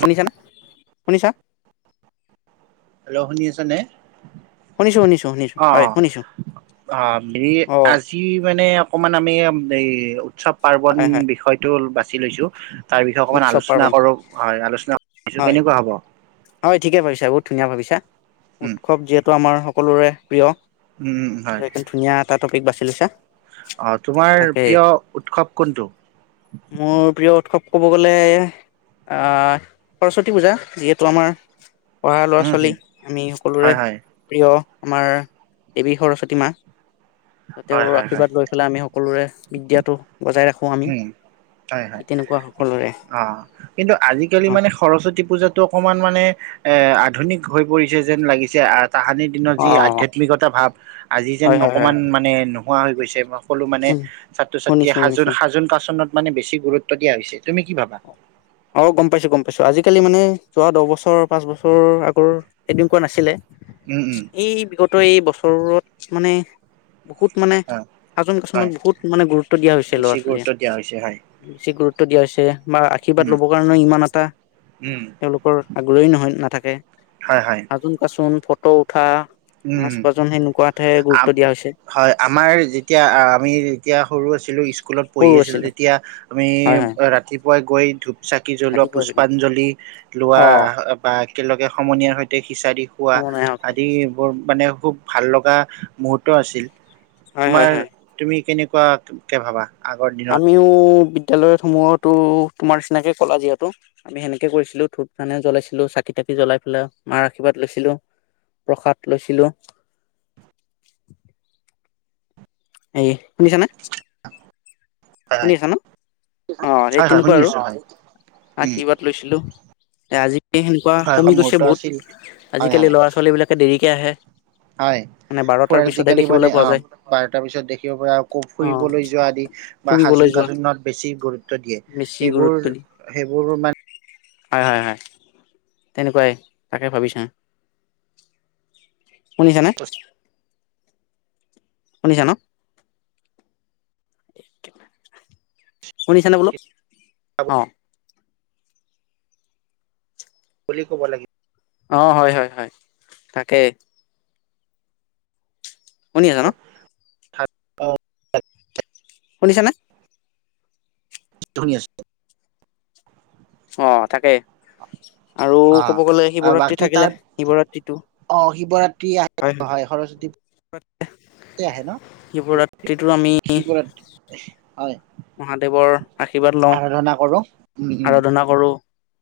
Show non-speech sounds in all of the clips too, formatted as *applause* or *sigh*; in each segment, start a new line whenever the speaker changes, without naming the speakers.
শুনিছা ন শুনিছা
হেল্ল' শুনি আছ নে
শুনিছো শুনিছো শুনিছো
অ অ
হয় শুনিছো
অহ
অ
আজি মানে অকমান আমি এই উৎসৱ পাৰ্বন
হয় হয়
বিষয়তটো বা চ লৈছো তাৰ বিষয়ে অকণমান
উৎসৱ
আলোচনা
পাৰ্বণ
কৰোঁ হয় আলোচনা কৰিছো
হয়
কেনেকুৱা হ'ব
হয় ঠিকে ভাবিছা বহুত ধুনীয়া ভাবিছা
উম
উৎসৱ যিহেতু আমাৰ সকলোৰে
উম
প্ৰিয় ধুনীয়া এটা টপিক বাচি হেললি ছাৰ
অহ তোমাৰ প্ৰিয় উৎসৱ কোনটো
মোৰ প্ৰিয় উৎসৱ ক'ব গ'লে অ সৰস্বতী পূজা যিহেতু আমাৰ পঢ়া ল'ৰা
উম হুম
ছোৱালী আমি সকলোৰে
হয় হয়
প্ৰিয়। আমাৰ দেৱী সৰস্বতী মা।
হয়
তেওঁৰ
হয় হয়
আৰ্শীৰ্বাদ লৈ পেলাই আমি সকলোৰে বিদ্যাটো বজাই ৰাখো আমি
উম হয় হয়
তেনেকুৱা সকলোৰে
অ কিন্তু আজিকালি
অ
মানে সৰস্বতী পূজাটো অকণমান মানে এ আধুনিক হৈ পৰিছে যেন লাগিছে আ তাহানিৰ দিনৰত
অ
যি আধ্যাত্মিকতা ভাৱ আজি যেন
হয় হয় হয়
অকণমান মানে নহোৱা হৈ গৈছে বাও। কলো মানে ছাত্ৰ ছাত্ৰীয়ে
শুনিছো
সাঁজ য
শুনিছো
হাজোন কচোনত মানে বেছি গুৰুত্ব দিয়া হৈছে। তুমি কি ভাবা?
অ গম পাইছো গম পাইছো আজিকালি মানে যোৱা দহ বছৰ পাঁচ বছৰ এনেকোৱা নাছিলে
উম উম
সেই বিগ ত এই বছৰত মানে বহুত মানে
হয়
সাজোন
হয়
কাচোনত বহুত মানে গুৰুত্ব দিয়া হৈছে
বেছি
ল'ৰা ছোৱালীয়ে
গুৰুত্ব দিয়া হৈছে হয়
বেছি গুৰুত্ব টো দিয়া হৈছে। বা আশীৰ্বাদ
উম
ল'ব কাৰণেও ইমান এটা
উম
তেওঁলোকৰ আগ্ৰহী নহয় নাথাকে
হয় হয়
হাজোন কাচোন ফ ত উঠা
উম
নাচ বাজন সেনেকুৱাতহে গুৰুত্ব দিয়া হৈছে
হয় আমাৰ যেতিয়া আমি যেতিয়া সৰু আছিলো স্কুলত পঢ়ি আছিলো তেতিয়া আমি
হয় হয়
ৰাতিপুৱা গৈ ধূপ চাকি জ্বলোৱা
ৰাতিপুৱা
পুষ্পাঞ্জলি লোৱা
অ
বা একেলগে সমনীয়াৰ সৈতে সিচাৰি খোৱা
সময় নাই
আদি মানে খুব ভাল লগা মুহূৰ্ত আছিল।
হয়
তোমাৰ
হয় হয়
তুমি কেনে কোৱাত কে ভাবা। আগৰ দিনত
আমিও বিদ্যালয়ত সমূহতো তোমাৰ নিচিনাকে কলা যিহেতু আমি সেনেকে কৰিছিলো ধোপ মানে জ্বলাইছিলো চাকি তাকি জ্বলাই পেলাই মাৰ আশীৰ্বাদ লৈছিলো প্ৰসাদ লৈছিলো। এ শুনিছানে,?
হয় হয়
শুনি আছা ন অ সেই
হয় হয়
তেনেকুৱা
শুনি
আৰু
আছো হয় উম
আশীৰ্বাদ লৈছিলো। আজি সেনেকুৱা
হয়
কমি
মুহুৰ্ত
গৈছে বহুত
আছিল হয়
আজিকালি
হয়
ল'ৰা ছোৱালী বিলাকে দেৰি কিয়হে?
হয় আজিকালি মানে
পোৱা
অ
যায়
বাৰটাৰ পিছত দেখিব পোৱা
অ
ফুৰিবলৈ যোৱা আদি বা
ফুৰিবলৈ
সাজোন
যোৱা
কাচোনত বেছি গুৰুত্ব দিয়ে
বেছি
সেইবোৰ
গুৰুত্ব দি
সেইবোৰ মানে
হয় হয় হয় তেনেকুৱাই তাকে ভাবিছ শুনিছানে শুনিছা ন শুনিছানে বোলো অ'
বুলি ক'ব লাগে
অ হয় হয় হয় তাকেই! শুনি আছা ন
সাত পাওঁ এ এ
শুনিছানে
শুনি আছোঁ।
অ' তাকেই। আৰু ক'ব গ'লে
অ
শিৱৰাত্ৰি
বাকী
থাকিলে।
তাৰ
শিৱৰাত্ৰিটো
অ শিৱৰাত্ৰি আহে
হয়
সৰস্বতী
হয়
পূজাতে আহে ন
শিৱৰাত্ৰিটো আমি
শিৱৰাত্ৰি হয়
মহাদেৱৰ আশীৰ্বাদ লওঁ,
আৰাধনা কৰো উম উম
আৰাধনা কৰোঁ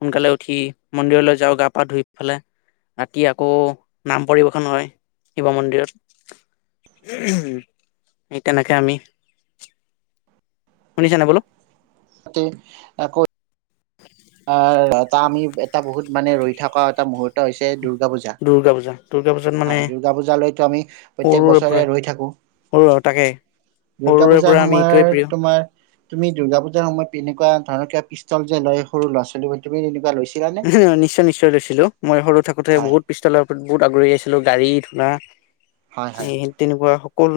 সোনকালে উঠি মন্দিৰলৈ যাওঁ, গা পা ধুই পেলাই, ৰাতি আকৌ নাম পৰিবেশন হয় শিৱ মন্দিৰত, সেই তেনেকে আমি শুনিছানে বোলো
তাতে আকৌ অ' এটা আমি বহুত মানে, ৰৈ থকা এটা মূহুৰ্ত হৈছে দূৰ
দুৰ্গা পূজা দুৰ্গা পূজাত মানে
হয়, দুৰ্গা পূজালৈতো আমি প্ৰত্যেক
সৰুৰে
বছৰে
পৰাই
ৰৈ থাকো।
সৰু আৰু তাকে
দুৰ্গা
সৰুৰে
পূজাৰ
পৰা আমি এইটোৱে
সময়ত তোমাৰ তুমি দুৰ্গা পূজাৰ সময়ত এনেকুৱা ধৰণৰ কিবা পিষ্টল যে লয় সৰু‌ ল'ৰা ছোৱালী বোৰে তুমিওঁ তেনেকুৱা লৈছিলা?
অ' নিশ্চয়, নিশ্চয়, লৈছিলোঁ মই সৰু থাকোতে
হয়
বহুত পিষ্টলৰ প্ৰতি, বহুত আগহী আছিলোঁ ললো গাড়ী ঘুনা
হয় হয়
নেতেনেকুৱা কৰো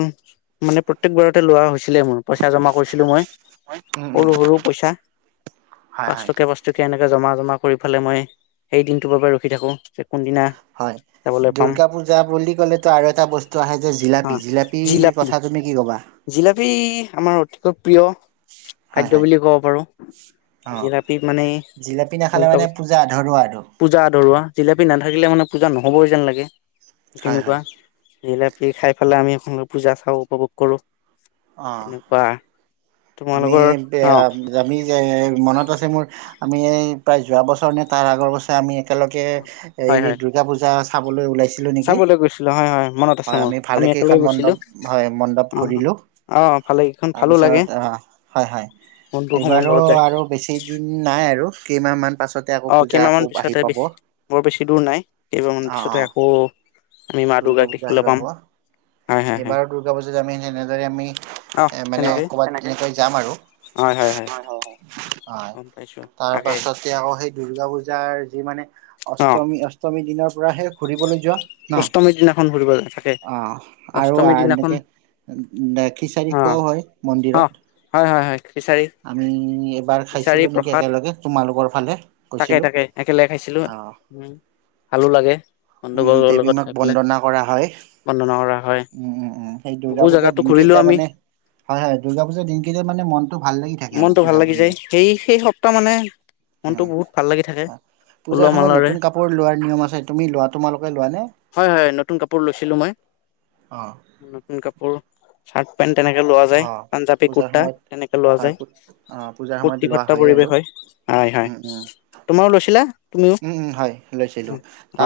মানে প্ৰত্যেকবাৰতে লোৱা হৈছিলে মোৰ, পইচা জমা কৰিছিলো মই
উম উম
সৰু সৰু পইচা
হয়
পাঁচ
হয়
টকীয়া পাঁচ টকীয়া এনেকে জমা জমা কৰি পেলাই মই, সেই দিনটোৰ বাবে ৰখি থাকোঁ।
হয় দুৰ্গা পূজা বুলি কলেটো আৰু এটা বস্তু আহে যে
হা
জিলাপি, জিলাপিৰ
জিলাপি
কথা তুমি কি কবা?
জিলাপি আমাৰ অতিকৈ প্ৰিয়
হয়
খাদ্য
হয়
বুলি ক'ব পাৰো
অ জিলাপি নাখ
দূৰ্গা পূজা আধৰুৱা জিলেপি না নাথাকিলে মানে পূজা নহ'বই যেন লাগে
হয়
তেনেকুৱা!
হয়
জিলাপি খাই পেলাই আমি পূজা চাওঁ, উপভোগ কৰোঁ।
অ
তেনেকুৱা
আমি,
তোমালোকৰ
যে
অ
আমি যে, ‌ মনত আছে মোৰ আমি এই প্ৰায় যোৱা বছৰ নে তাৰ আগৰ বছৰে আমি একেলগে এই
হয় হয়
দুৰ্গা পূজা খাবলৈ ওলাইছোঁ
চাবলৈ গৈছিলো হয়, ‌হয়, মনত আছে মোৰ
ভালে
আমি
কেইখন
একেলগে গৈছিলো,
মণ্ডপ হয় মণ্ডপ
অ,
ঘূৰিলো
অ, ভালেকেইখন, ভালো লাগে।
তাৰপিছত আহ হয়- হয়
বন্ধু সমুহৰ
এইবাৰো
লগত যায়
আৰু বেছি দিন নাই আৰু, কেইমাহমান।
অ', কেইমাহ মান পিছতহ বৰ বেছি দূৰ নাই কেইবান
অ
পিছতহে আকৌ আমি মা দুৰ্গাক দেখিবলৈ পাম। হয় হয় হয়
এইবাৰো দুৰ্গা পুজাত আমি তেনেদৰে আমি
আহ
এ মানে
তেনেকে
কবাত তেনেকৈ যাম আৰু হয়- হয় -হয়
গম পাইছো
-', তাৰ
তাকে
পাছতে আকৌ সেই দুৰ্গা পূজাৰ যি মানে
অ
অষ্টমী -অষ্টমী দিনৰ পুৰাহে ঘুৰিবলৈ যোৱা ন
অষ্টমীৰ দিনাখন ঘুৰিব যায় থাকে
অ', আৰু
অষ্টমীৰ দিনাখন
এনেকে খিচাৰি
অ
খোৱাও হয়
অ
মন্দিৰত।
হয় -হয় হয় খিচাৰি
আমি এবাৰ
খিচাৰি
খাইছিলো নেকি
প্ৰসাদ
একেলগে তোমালোকৰ ফালে
তাকে
গৈছিলো।
তাকে একেলগে খাইছিলো
অ',
উম ভালো লাগে। বন্ধু
উম',
বৰ্গৰ
দেৱী
লগত
মাক
খাই পেলাই
বন্দনা কৰা হয়
বন্দনা কৰা হয়
উম -উম -উম সেই দুৰ্গা
বহু
পূজাৰ
জেগাতো
দিন
ঘূৰিলো
কেইটা
আমি
মানে হয়- হয় দুৰ্গা পূজাৰ দিন কেইটা মানে মন ভাল লাগি থাকে আৰু
মনটো ভাল
পজা
লাগি যায়
বুলে
সেই সেই সপ্তাহ মানে মনটো বহুত ভাল লাগি থাকে
পূজাৰ
ওলোৱা
সময়ত
মালৰে
নতুন কাপোৰ লোৱাৰ নিয়ম আছে তুমি লোৱা তোমালোকে লোৱা নে?
হয়- হয় নতুন কাপোৰ লৈছিলো মই।
অ',
নতুন কাপোৰ চাৰ্ট পেণ্ট, তেনেকে লোৱা যায়
অ',
পাঞ্জাৱী
পূজাৰ
কুুৰ্তা
সময়ত
তেনেকে লোৱা
হয়,
যায়।
অ', পূজাৰ সময়ত
ফূৰ্তি
লোৱা
ফত্তা
হয়ে
পৰিৱেশ
আৰু।
হয়- হয় -হয়
উম, উম,
তোমাৰো লৈছিলা? তুমিও
উম -উম হয় লৈছিলো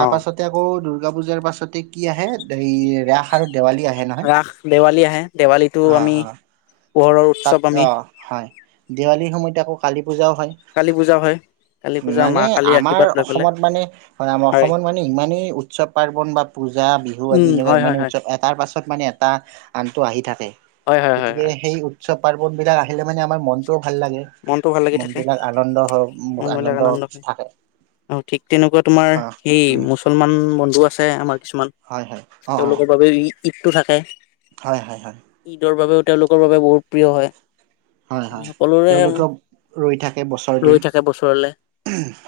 অ
পাছতে আকৌ দুৰ্গা পূজাৰ পাছতে কি আহে? এই ৰাস আৰু দেৱালী আহে নহয়?
ৰাস দেৱালী আহে দেৱালীটো
অ',
আমি
অ'।
পোহৰৰ
তাত
উৎসৱ আমি
অ', হয়', দেৱালীত সময়ত আকৌ কালি পূজাও হয়,
কালী পূজা হয় কালী পূজা মা
মানে
কালীৰ
আমাৰ
আশীৰ্বাদ লৈ পেলাই
অসমত মানে হয়, আমাৰ অসমত মানে ইমানেই উৎসৱ পাৰৰ্বণ বা পূজা বিহু আদি
উম
এনেকুৱা
হয় হয়
ইমানেই
হয়
উৎসৱ এটাৰ পাছত মানে এটা আনটো আহি থাকে।
হয় হয় হয়
গতিকে
হয়
এই উৎসৱ পাৰ্বন বিলাক আহিলে মানে আমাৰ মনটো
মনতটো ভাল লাগি থাকে
হওক
মনবিলাক আনন্দ হয়
থাকে
আৰু ঠিক তেনেকুৱা তোমাৰ
অ
সেই
উম
মুছলমান বন্ধু আ', আছে আমাৰ কিছুমান
হয় হয় অ অ
তেওঁলোকৰ বাবে ঈদ ঈদটো থাকে
হয় হয় হয়
ঈদৰ বাবেও তেওঁলোকৰ বাবে বহুত প্ৰিয় হয়
হয়
আমি
হয়
সকলোৰে
তেওঁলোকে ৰৈ থাকে বছৰ
ৰৈ
দিন
থাকে বছৰলে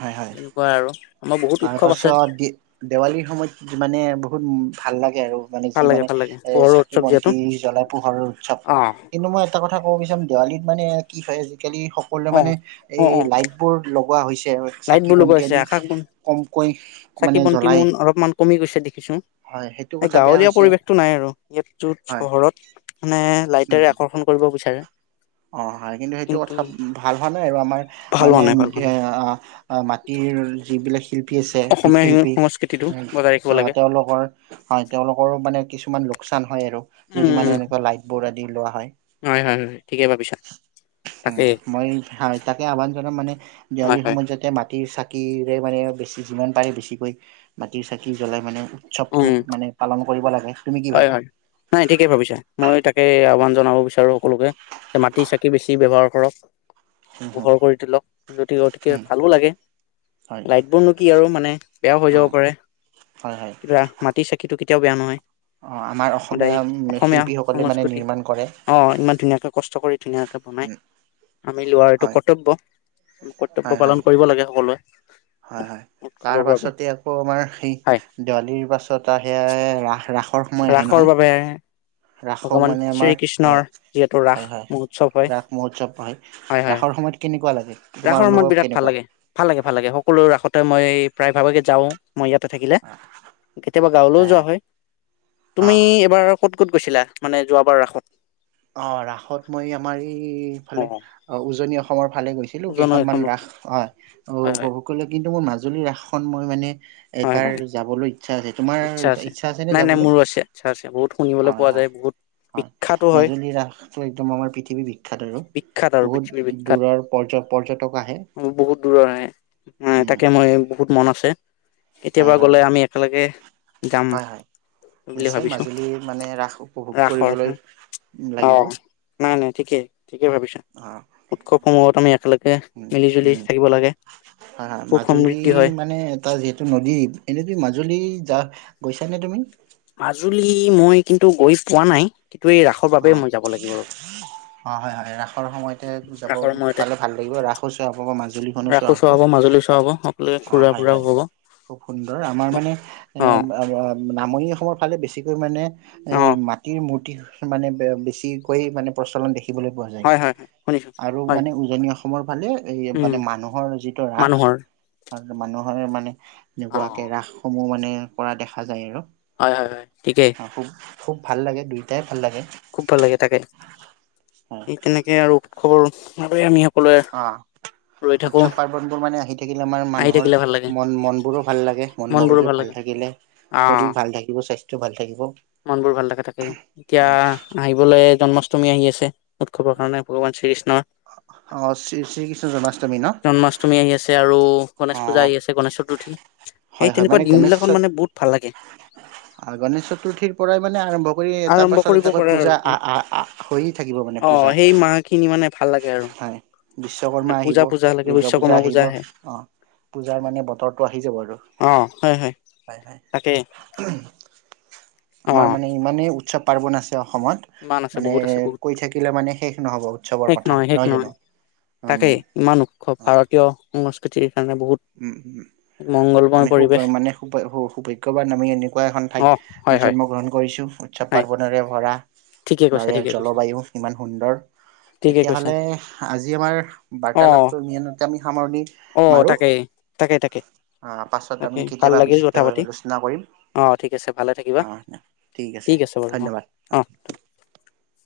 হয় হয়
তেনেকুৱা আৰু আমাৰ বহুত
তাৰ
উৎসৱ আছে
পাছত দে দেৱালীৰ সময়ত মানে বহুত ভাল লাগে আৰু মানে যি
ভাল লাগে
মানে
ভাল লাগে
এ
পোহৰৰ
চাকি
উৎসৱ
বন্তি
যিহেতু
জ্বলাই পোহৰ উৎসৱ
অ
কিন্তু মই এটা কথা অ পিচে দেৱালীত মানে কি হয় সকলোৱে
অ
মানে
অ
এই
অ
লাইট বোৰ লগোৱা হৈছে
লাইট
চাকি
বোৰ
বন্তি
লগোৱাইছে
আদি
আকাশ বন
কমকৈ
চাকি
মানে
বন্তি
জ্বলাই
বোৰ অলপমান কমি গৈছে দেখিছো
হয় সেইটো
এই
কথা বেয়া
গাঁৱলীয়া
হৈছে
পৰিৱেশতটো নাই আৰু ইয়াত যত
হয়
চহৰত মানে
উম
লাইটেৰে আকৰ্ষণ কৰিব বিচাৰে
অ হয় কিন্তু সেইটো কথা ভাল হোৱা নাই আৰু আমাৰ
ভাল
মানে
হোৱা নাই ভাল হোৱা নাই
মাটিৰ যিবিলাক শিল্পী আছে
অসমীয়া
পৃঠশিল্পী
সংস্কৃতিটো বজাই ৰাখিব লাগে
তেওঁলোকৰ হয় তেওঁলোকৰো মানে কিছুমান লোকচান হয় আৰু যদি মানে
উম
এনেকুৱা লাইট বোৰ দি লোৱা হয়
হয় হয় হয় ঠিকে ভাবিছা
উম
তাকেই
মই তাকে আহ্বান জনাম মানে
হয়
দেৱালীৰ
হয়
সময়ত যাতে মাটিৰ চাকি বাকীৰে মানে বেছি যিমান পাৰে বেছিকৈ মাটিৰ চাকি জ্বলাই মানে উৎসৱটো
উম
মানে পালন কৰিব লাগে তুমি কি
হয়
ভাবা
হয় নাই ঠিকেই ভাবিছা মই তাকে আহ্বান জনাব বিচাৰো সকলোকে যে মাটি চাকি বেছি ব্যৱহাৰ ধৰক
হুম হুম
পোহৰ কৰি তোলক যদি গতিকে
হুম
ভালো লাগে
হয়
লাইট বোৰ নো কি আৰু মানে বেয়াও হৈ
অ
যাব পাৰে
হয়
মাটি চাকিটো কেতিয়াও বেয়া নহয়।
অহ আমাৰ
সদায়
অসমীয়া শিল্পীসকলে মানে
সংস্কৃতি
নিৰ্মাণ কৰে।
ধুনীয়াকৈ বনাই।
উম,
আমি লোৱাৰ এইটো
হয়,
কৰ্তব্য আমি কৰ্তব্য, পালন কৰিব লাগে সকলোৱে।
হয়-হয়।
উৎসৱৰ
তাৰ
বাবে
পাছতে আকৌ আমাৰ, সেই
হয়
দেৱালিৰ পাছত আহ সে ৰাস-ৰাস
ৰাসৰ বাবে
ৰাসো
ভগৱান
মানে আমাৰ
শ্ৰীকৃষ্ণৰ
হয়,
যিহেতু ৰাস
হয়, হয়,
মহোৎসৱ হয়।
ৰাস মহোৎসৱ হয়।
হয়।
ৰাসৰ সময়ত কেনেকুৱা লাগে তোমাৰ
ৰাসৰ সময়ত
অনুভৱ
বিৰাট ভাল
কেনেকুৱা?
লাগে ভাললাগে-ভাল লাগে সকলো ৰাসতে মই প্ৰায় ভাৱোগে যাওঁ মই ইয়াতে থাকিলে, কেতিয়াবা গাঁৱলৈও যোৱা হয়। তুমি
অ',
এবাৰ ক'ত কুত গৈছিলা? মানে যোৱাবাৰ ৰাখো
অ ৰাসত মই আমাৰ।
অ
ফালে অ উজনি অসমৰ ফালে গৈছিলো, কেইখনমান
জনসেষম
ৰাস হয়
হয় হয়
উপভোগ কৰিলোঁ, কিন্তু মোৰ মাজুলীৰ ৰাস খন মই মানে
হয়
এইবাৰ
হয়
যাবলৈ, ইচ্ছা আছে, তোমাৰ
ইচ্ছা আছে। নাই-নাই মোৰো আছে, ইচ্ছা আছে বহুত শুনিবলৈ পোৱা যায় বহুত
হয়-হয়-হয়।
বিখ্যাতো হয়
মাজুলীৰ ৰাসটো একদম আমাৰ পৃথিৱী বিখ্যাত আৰু
বিখ্যাত আৰু পৃথিৱীৰ
বহুত
বিখ্যাত
দূৰৰ পৰ্য-পৰ্যটক আহে
বহুত দূৰৰ আহে নাই তাকে
উ।
মই বহুত মন আছে। কেতিয়াবা গ'লে আমি একেলগে। যাম
হয়-হয়।
বুলি
নিশ্চয়,
ভাবিছো
মাজুল মানে ৰাস উপভোগ
ৰাসৰ
কৰিবলৈ
অ
লাগিব।
নাই নাই ঠিকেই ঠিকেই
অ
উৎসৱসমূহত আমি একেলগে
উম
মিলি জুলি
উম
থাকিব লাগে, সুখ সমৃদ্ধি হয়।
টো নদী এনেক মাজুলী যাহ গৈছা নে তুমি?
মাজুলী মই কিন্তু গৈ পোৱা নাই। কিন্তু এই ৰাসৰ
অ,
বাবে মই যাব লাগিব আৰু
অ, হয়-হয় ৰাসৰ সময়তে যাব
ৰাসৰ সময়তে
পালে ভাল লাগিব, ৰাসো চোৱা হব বা মাজুলীখনো চোৱা
ৰাসো
হ'ব।
মাজুলী চোৱা হ'ব সকলোৱে
অ,
ঘূৰা ফুৰাও
হয়-হয়
হ'ব
খুব সুন্দৰ আমাৰ মানে এ
অ
নামৰনি। অসমৰ ফালে বেছিকৈ মানে এ
অ
মাটিৰ মূৰ্তি। মানে, বেছিকৈ মানে প্ৰচলন দেখি। দেখিবলৈ পোৱা যায়
হয় হয় হয় শুনিছো
আৰু
হয়
মানে উজনি অসম। ভালে এই
উম
মানে মানুহৰ যিটো ৰাস,
মানুহৰ
মানুহ হয় মানে
অ
এনেকুৱাকে ৰাসসমূহ মানে কৰা দেখা যায় আৰু
হয় হয় হয় ঠিকেই।
অ' খুব খুব ভাল লাগে দুইোটাই
খুব ভাল লাগে তাকে
হয়
তেনেকে আৰু খবৰ বাবে আমি সকলোৱে
অ
ৰৈ থাকো
উৎসৱ পাৰ্বনবোৰ মানে আহি থাকিলে আমাৰ
আহি
মানুহৰ
থাকিলে ভাল লাগে
মন মন বোৰো ভাল লাগে, মন মগজু ভাল থাকিলে
অ
শৰীৰ ভাল থাকিব স্বাস্থ্য ভাল থাকিব হয়।
জন্মষ্টমী আহি আছে উৎসৱৰ কাৰণে ভগৱান শ্ৰী
অ শ্ৰী শ্ৰী কৃষ্ণ জন্মাষ্টমী ন?
জন্মাষ্টমী আহি আছে আৰু গণেশ
অ
পূজা আহি আছে গণে চতুৰ্থী এই
হয় হয়
তেনেকুৱা দিন বিলাকত মানে বহুত ভাল লাগে।
আৰু গণেশ চতুৰ্থীৰ পৰাই মানে আৰম্ভ কৰি এটা
আৰম্ভ
পাছত
কৰিব
এটাকৈ
পাৰে আৰু
পূজা আহ আহ আহ হৈয়ে থাকিব মানে
অ
পূজা।
সেই মাহ খিনি মানে ভাল লাগে আৰু
হয়
মানে
বিশ্বকৰ্মা
পূজা
আহিব,
পূজা লাগে
দুৰ্গা পূজা
বিশ্বকৰ্মা
আহিব,
আহে
অহ পূজাৰ মানে বতৰটো আহি যাব আৰু।
অ হয় হয় তাকে অ
আমাৰ মানে ইমানেই উৎসৱ পাৰৱণ আছে অসমত
ইমান আছে
মানে
বহুত আছে বহুত
কৈ থাকিলে মানে শেষ নহ'ব উৎসৱৰ কথা নহয় জানো।
তাকে ইমান উৎসৱ
উম
ভাৰতীয় সংস্কৃতিৰ। কাৰণে বহুত
উম
মংগলময়
আমি খুব
পৰিৱেশ
মানে সোভাগ্যবান আমি এনেকুৱা এখন ঠাইত
অ
আমি
হয় হয়
জন্ম গ্ৰহণ কৰিছো উৎসৱ
নাই
পাৰ্বনেৰে ভৰা
ঠিকে
বা
কৈছা
ইয়াৰ
ঠিকে কৈছা
জলবায়ু ইমান সুন্দৰ
ঠিকে
তেতিয়া
কৈছা
হলে আজি আমাৰ
অ
বাৰ্তালাপটো ইমানতে আমি সামৰণি
অ
মাৰো।
তাকেই তাকে তাকে
আহ পাছত
তাকে
আমি
ভাল
কেতিয়াবা
লাগিল কথা পাতি
বিস্তৃতভাৱে আলোচনা কৰিম
অঁ ঠিক আছে ভালে থাকিবা ঠিক আছে বাৰু অঁ অঁ। *unintelligible*